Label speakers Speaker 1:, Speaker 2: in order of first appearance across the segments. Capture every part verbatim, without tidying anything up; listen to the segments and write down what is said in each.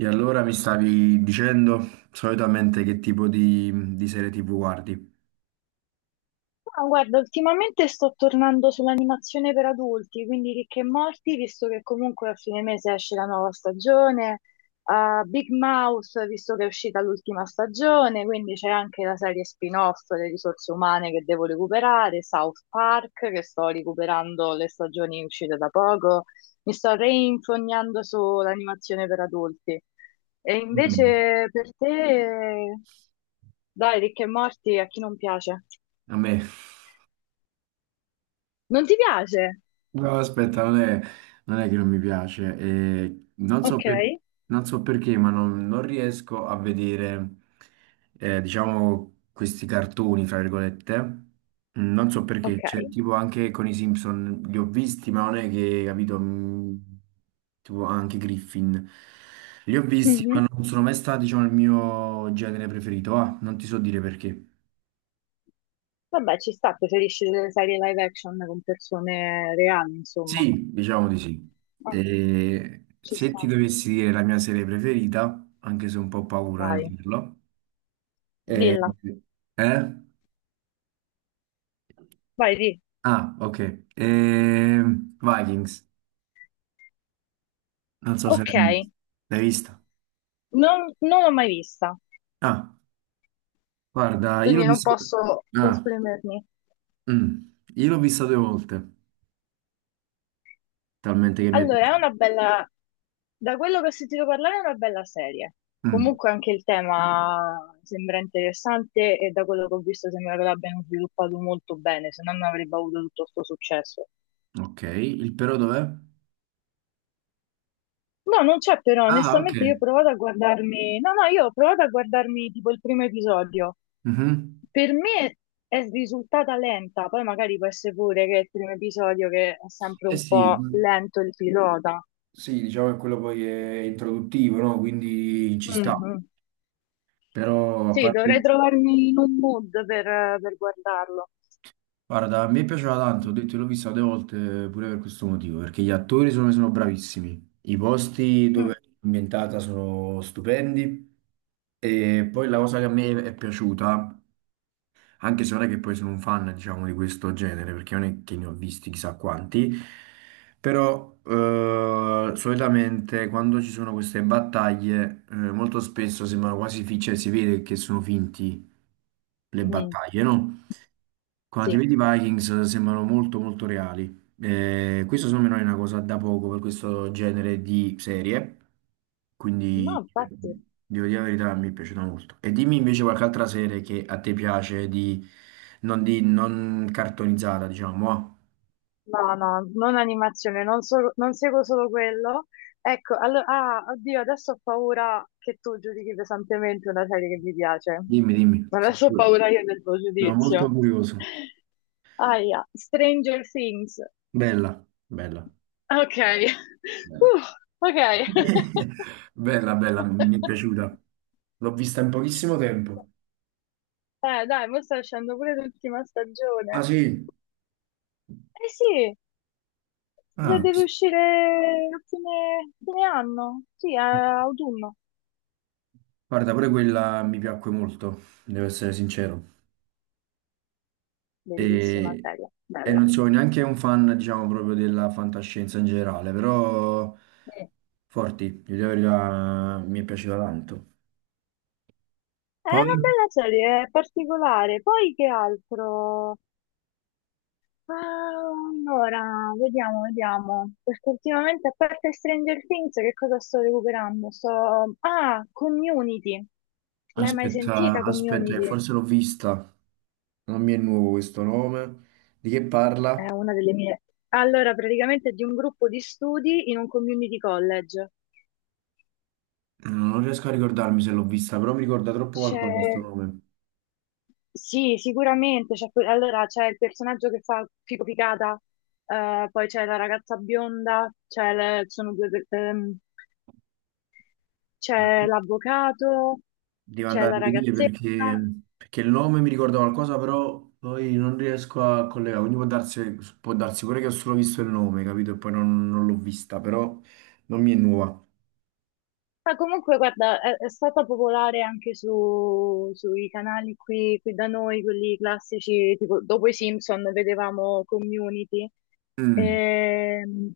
Speaker 1: E allora mi stavi dicendo solitamente che tipo di, di serie ti vu guardi?
Speaker 2: No, guarda, ultimamente sto tornando sull'animazione per adulti, quindi Rick e Morty, visto che comunque a fine mese esce la nuova stagione, a Big Mouth, visto che è uscita l'ultima stagione, quindi c'è anche la serie spin-off Le risorse umane che devo recuperare, South Park che sto recuperando le stagioni uscite da poco, mi sto reinfognando sull'animazione per adulti. E
Speaker 1: Mm. Mm.
Speaker 2: invece per te, dai, Rick e Morty, a chi non piace?
Speaker 1: A me.
Speaker 2: Non ti piace?
Speaker 1: No, aspetta, non è, non è che non mi piace, eh, non so
Speaker 2: Ok.
Speaker 1: per- non so perché, ma non, non riesco a vedere, eh, diciamo, questi cartoni, fra virgolette. Mm. Non so perché, cioè,
Speaker 2: Ok.
Speaker 1: tipo anche con i Simpson li ho visti, ma non è che, capito, mm, tipo anche Griffin. Li ho visti,
Speaker 2: Mhm.
Speaker 1: ma non sono mai stati, diciamo, il mio genere preferito. Ah, non ti so dire perché.
Speaker 2: Vabbè, ci sta, preferisci delle serie live action con persone reali, insomma.
Speaker 1: Sì, diciamo di sì.
Speaker 2: Ah,
Speaker 1: E
Speaker 2: ci
Speaker 1: se
Speaker 2: sta.
Speaker 1: ti dovessi dire la mia serie preferita, anche se ho un po' paura nel
Speaker 2: Vai,
Speaker 1: dirlo, eh,
Speaker 2: dilla.
Speaker 1: eh?
Speaker 2: Vai, di.
Speaker 1: Ah, ok. Ehm, Vikings, non so se
Speaker 2: Ok,
Speaker 1: l'hai l'hai vista.
Speaker 2: non, non l'ho mai vista,
Speaker 1: Ah, guarda, io l'ho
Speaker 2: quindi non
Speaker 1: vista...
Speaker 2: posso
Speaker 1: Ah,
Speaker 2: esprimermi.
Speaker 1: mm. Io l'ho vista due volte, talmente che mi è
Speaker 2: Allora, è
Speaker 1: piaciuta.
Speaker 2: una bella... Da quello che ho sentito parlare è una bella serie.
Speaker 1: Mm.
Speaker 2: Comunque anche il tema sembra interessante e da quello che ho visto sembra che l'abbiano sviluppato molto bene, se no non avrebbe avuto tutto questo successo.
Speaker 1: Ok, il però dov'è?
Speaker 2: No, non c'è però,
Speaker 1: Ah, ok.
Speaker 2: onestamente io ho provato a guardarmi, no, no, io ho provato a guardarmi tipo il primo episodio.
Speaker 1: Mhm.
Speaker 2: Per me è risultata lenta, poi magari può essere pure che è il primo episodio che è sempre
Speaker 1: Eh
Speaker 2: un
Speaker 1: sì,
Speaker 2: po' lento il pilota.
Speaker 1: sì, diciamo che quello poi è introduttivo, no? Quindi ci sta.
Speaker 2: Mhm.
Speaker 1: Però a
Speaker 2: Sì, dovrei
Speaker 1: parte...
Speaker 2: trovarmi in un mood per, per guardarlo.
Speaker 1: Guarda, a me piaceva tanto, ho detto, l'ho vista due volte pure per questo motivo, perché gli attori sono, sono bravissimi, i posti dove
Speaker 2: Mm,
Speaker 1: è ambientata sono stupendi e poi la cosa che a me è piaciuta, anche se non è che poi sono un fan, diciamo, di questo genere, perché non è che ne ho visti chissà quanti, però eh, solitamente quando ci sono queste battaglie, eh, molto spesso sembrano quasi finti, cioè si vede che sono finti le
Speaker 2: mm,
Speaker 1: battaglie, no? Quando ti
Speaker 2: sì,
Speaker 1: vedi i Vikings sembrano molto molto reali. Eh, questo secondo me non è una cosa da poco per questo genere di serie,
Speaker 2: no,
Speaker 1: quindi
Speaker 2: infatti.
Speaker 1: devo dire la verità, mi è piaciuta molto. E dimmi invece qualche altra serie che a te piace, di, non, di, non cartonizzata, diciamo. Ah.
Speaker 2: No, no, non animazione, non, solo- non seguo solo quello. Ecco, allora, ah, oddio, adesso ho paura che tu giudichi pesantemente una serie che mi piace.
Speaker 1: Dimmi, dimmi. Sono
Speaker 2: Adesso ho
Speaker 1: pure-
Speaker 2: paura io del tuo
Speaker 1: no, molto
Speaker 2: giudizio.
Speaker 1: curioso.
Speaker 2: Aia, Stranger Things.
Speaker 1: Bella, bella,
Speaker 2: Ok,
Speaker 1: bella.
Speaker 2: Uh, ok.
Speaker 1: Bella, bella, mi è piaciuta. L'ho vista in pochissimo tempo.
Speaker 2: Eh, dai, mo sta uscendo pure l'ultima
Speaker 1: Ah
Speaker 2: stagione.
Speaker 1: sì?
Speaker 2: Eh sì, eh,
Speaker 1: Ah,
Speaker 2: deve uscire a fine, fine anno, sì, a autunno.
Speaker 1: guarda, pure quella mi piacque molto, devo essere sincero.
Speaker 2: Bellissima
Speaker 1: E,
Speaker 2: serie,
Speaker 1: e non
Speaker 2: bella.
Speaker 1: sono neanche un fan, diciamo, proprio della fantascienza in generale, però
Speaker 2: Eh,
Speaker 1: forti, di dire la verità, mi è piaciuta tanto.
Speaker 2: È una
Speaker 1: Poi,
Speaker 2: bella serie, è particolare. Poi che altro? Ah, allora, vediamo, vediamo. Perché ultimamente, a parte Stranger Things, che cosa sto recuperando? Sto... Ah, Community. L'hai mai
Speaker 1: aspetta,
Speaker 2: sentita,
Speaker 1: aspetta, che
Speaker 2: Community?
Speaker 1: forse l'ho vista, non mi è nuovo questo nome. Di che
Speaker 2: È
Speaker 1: parla?
Speaker 2: una delle no. mie. Allora, praticamente è di un gruppo di studi in un community college.
Speaker 1: Non riesco a ricordarmi se l'ho vista, però mi ricorda troppo
Speaker 2: C'è.
Speaker 1: qualcosa questo nome.
Speaker 2: Sì, sicuramente. C'è que- allora c'è il personaggio che fa Fico Picata, eh, poi c'è la ragazza bionda, c'è le- sono due per- ehm, c'è l'avvocato,
Speaker 1: Devo
Speaker 2: c'è
Speaker 1: andare
Speaker 2: la
Speaker 1: a rivedere
Speaker 2: ragazzetta.
Speaker 1: perché, perché il nome mi ricorda qualcosa, però poi non riesco a collegare. Quindi può darsi, può darsi pure che ho solo visto il nome, capito? E poi non, non l'ho vista, però non mi è nuova.
Speaker 2: Ma comunque, guarda, è, è stata popolare anche su- sui canali qui, qui da noi, quelli classici, tipo dopo i Simpson vedevamo Community,
Speaker 1: Mm,
Speaker 2: ehm,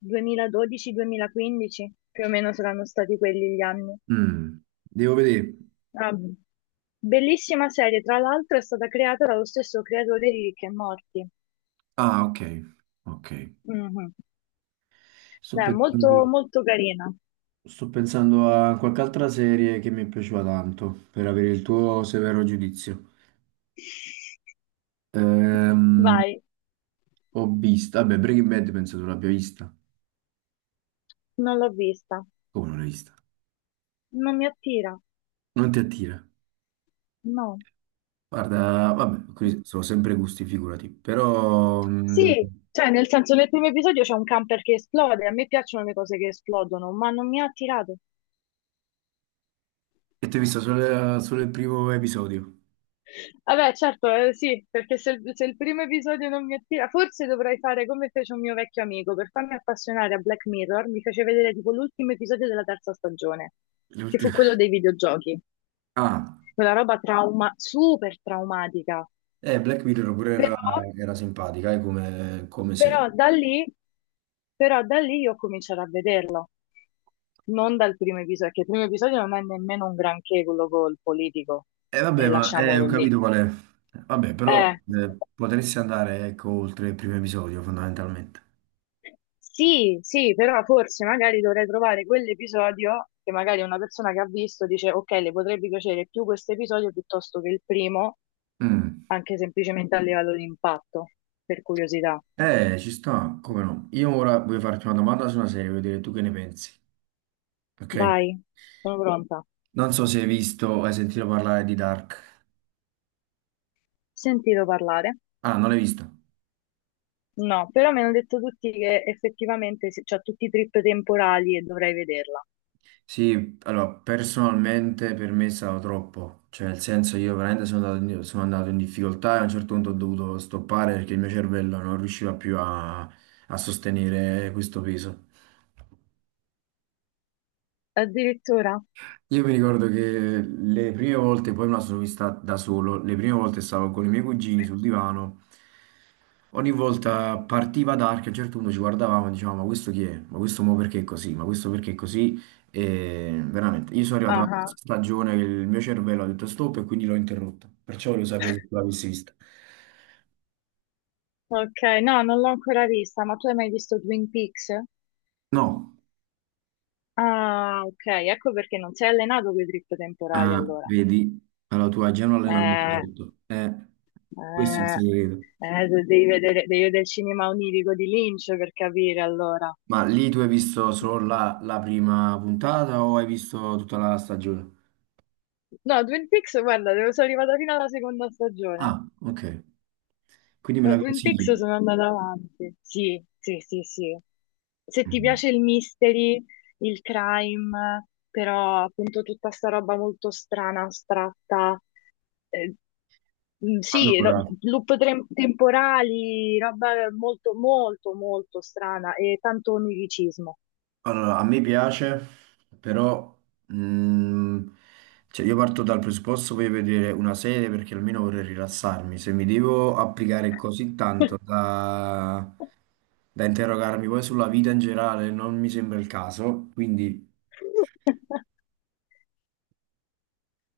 Speaker 2: duemiladodici-duemilaquindici, più o meno saranno stati quelli gli anni.
Speaker 1: mm. Devo vedere.
Speaker 2: Ah, bellissima serie, tra l'altro è stata creata dallo stesso creatore di Rick e Morty.
Speaker 1: Ah, ok. Ok.
Speaker 2: Mhm.
Speaker 1: Sto
Speaker 2: Beh, molto,
Speaker 1: pensando,
Speaker 2: molto carina.
Speaker 1: sto pensando a qualche altra serie che mi è piaciuta tanto, per avere il tuo severo giudizio. Ehm,
Speaker 2: Vai,
Speaker 1: ho visto, vabbè, Breaking Bad penso tu l'abbia vista.
Speaker 2: non l'ho vista,
Speaker 1: Come non l'hai vista?
Speaker 2: non mi attira,
Speaker 1: Non ti attira?
Speaker 2: no.
Speaker 1: Guarda, vabbè, qui sono sempre gusti, figurati, però... Mh,
Speaker 2: Sì, cioè nel senso nel primo episodio c'è un camper che esplode, a me piacciono le cose che esplodono, ma non mi ha attirato.
Speaker 1: e ti ho visto solo, solo il primo episodio,
Speaker 2: Vabbè, certo, eh, sì, perché se, il se il primo episodio non mi attira, forse dovrei fare come fece un mio vecchio amico, per farmi appassionare a Black Mirror, mi fece vedere tipo l'ultimo episodio della terza stagione, che fu
Speaker 1: l'ultimo.
Speaker 2: quello dei videogiochi,
Speaker 1: Ah,
Speaker 2: quella roba trauma, super traumatica,
Speaker 1: eh, Black Mirror pure era,
Speaker 2: però,
Speaker 1: era simpatica, eh, come, come sei.
Speaker 2: però da lì, però da lì io comincerò a vederlo, non dal primo episodio, perché il primo episodio non è nemmeno un granché quello col politico,
Speaker 1: E
Speaker 2: e
Speaker 1: vabbè, ma eh, ho
Speaker 2: lasciamolo lì.
Speaker 1: capito qual è. Vabbè, però
Speaker 2: Eh,
Speaker 1: eh, potresti andare, ecco, oltre il primo episodio, fondamentalmente.
Speaker 2: Sì, sì, però forse magari dovrei trovare quell'episodio che magari una persona che ha visto dice, ok, le potrebbe piacere più questo episodio piuttosto che il primo,
Speaker 1: Mm.
Speaker 2: anche semplicemente a livello di impatto, per curiosità.
Speaker 1: Eh, ci sta, come no. Io ora voglio farti una domanda su una serie, voglio vedere tu che ne pensi, ok?
Speaker 2: Vai, sono pronta.
Speaker 1: Non so se hai visto o hai sentito parlare di Dark.
Speaker 2: Sentito parlare?
Speaker 1: Ah, non l'hai visto?
Speaker 2: No, però mi hanno detto tutti che effettivamente se- c'ha tutti i trip temporali e dovrei vederla.
Speaker 1: Sì, allora personalmente per me è stato troppo, cioè nel senso io veramente sono andato in, sono andato in difficoltà e a un certo punto ho dovuto stoppare perché il mio cervello non riusciva più a, a sostenere questo peso.
Speaker 2: Addirittura?
Speaker 1: Io mi ricordo che le prime volte, poi me la sono vista da solo, le prime volte stavo con i miei cugini sul divano, ogni volta partiva Dark, a un certo punto ci guardavamo e dicevamo ma questo chi è? Ma questo mo perché è così? Ma questo perché è così? E veramente, io sono arrivato
Speaker 2: Ah,
Speaker 1: alla
Speaker 2: ah.
Speaker 1: terza stagione che il mio cervello ha detto stop e quindi l'ho interrotta, perciò volevo sapere se tu l'avessi vista.
Speaker 2: Ok, no, non l'ho ancora vista, ma tu hai mai visto Twin Peaks?
Speaker 1: No,
Speaker 2: Ah, ok, ecco perché non sei allenato con i trip temporali
Speaker 1: ah,
Speaker 2: allora.
Speaker 1: vedi, allora tu hai già un allenamento
Speaker 2: Eh,
Speaker 1: sotto, eh, questo è il
Speaker 2: No. Eh,
Speaker 1: segreto.
Speaker 2: eh, de- devi vedere, devi vedere il cinema onirico di Lynch per capire allora.
Speaker 1: Ma lì tu hai visto solo la, la prima puntata o hai visto tutta la stagione?
Speaker 2: No, Twin Peaks, guarda, devo- sono arrivata fino alla seconda stagione.
Speaker 1: Ah, ok. Quindi me
Speaker 2: Da
Speaker 1: la
Speaker 2: Twin Peaks
Speaker 1: consigli?
Speaker 2: sono andata avanti. Sì, sì, sì, sì. Se ti
Speaker 1: Mhm.
Speaker 2: piace il mystery, il crime, però appunto tutta sta roba molto strana, astratta, eh, mm, sì, ro-
Speaker 1: Allora,
Speaker 2: loop tre- temporali, roba molto, molto, molto strana e tanto oniricismo.
Speaker 1: allora, a me piace, però mm, cioè io parto dal presupposto, voglio vedere una serie perché almeno vorrei rilassarmi. Se mi devo applicare così tanto da, da interrogarmi poi sulla vita in generale, non mi sembra il caso, quindi...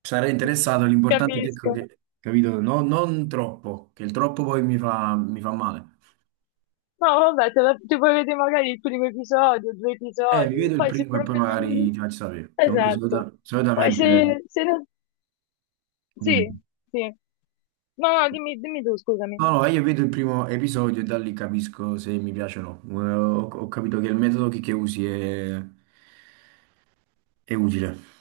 Speaker 1: Sarei interessato, l'importante è che, ecco
Speaker 2: Capisco.
Speaker 1: che- capito, no- non troppo, che il troppo poi mi fa, mi fa male.
Speaker 2: No, vabbè, te la- ti puoi vedere magari il primo episodio, due
Speaker 1: Eh, vi
Speaker 2: episodi,
Speaker 1: vedo il
Speaker 2: poi se
Speaker 1: primo e poi
Speaker 2: proprio non...
Speaker 1: magari ti faccio sapere, che comunque
Speaker 2: Esatto.
Speaker 1: solita-
Speaker 2: Poi
Speaker 1: solitamente
Speaker 2: se, se non...
Speaker 1: dimmi.
Speaker 2: Sì, sì. No, no, dimmi, dimmi tu, scusami.
Speaker 1: No, no, io vedo il primo episodio e da lì capisco se mi piace o no. Eh, Ho, ho capito che il metodo che, che usi è, è utile.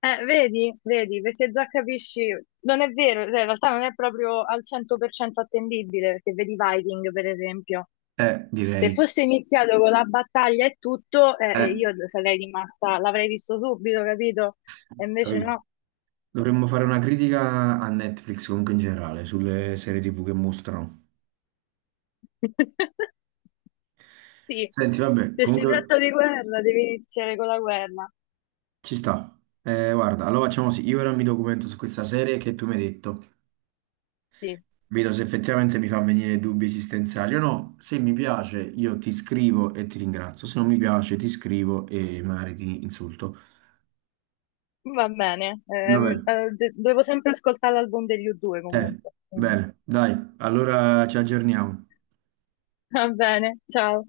Speaker 2: Eh, vedi, vedi, perché già capisci, non è vero, cioè, in realtà non è proprio al cento per cento attendibile, perché vedi Viking, per esempio.
Speaker 1: Eh,
Speaker 2: Se
Speaker 1: direi.
Speaker 2: fosse iniziato con la battaglia e tutto, eh, eh,
Speaker 1: Eh,
Speaker 2: io sarei rimasta, l'avrei visto subito, capito? E invece
Speaker 1: capito.
Speaker 2: no.
Speaker 1: Dovremmo fare una critica a Netflix comunque in generale, sulle serie ti vu che mostrano.
Speaker 2: Sì,
Speaker 1: Senti, vabbè,
Speaker 2: se si
Speaker 1: comunque
Speaker 2: tratta di guerra, devi iniziare con la guerra.
Speaker 1: ci sta. Eh, guarda, allora facciamo così. Io ora mi documento su questa serie che tu mi hai detto.
Speaker 2: Sì,
Speaker 1: Vedo se effettivamente mi fa venire dubbi esistenziali o no. Se mi piace, io ti scrivo e ti ringrazio. Se non mi piace, ti scrivo e magari ti insulto.
Speaker 2: va bene.
Speaker 1: Vabbè.
Speaker 2: Ehm, eh, de- devo sempre ascoltare l'album degli U due
Speaker 1: Eh,
Speaker 2: comunque. Quindi,
Speaker 1: bene, dai, allora ci aggiorniamo.
Speaker 2: va bene, ciao.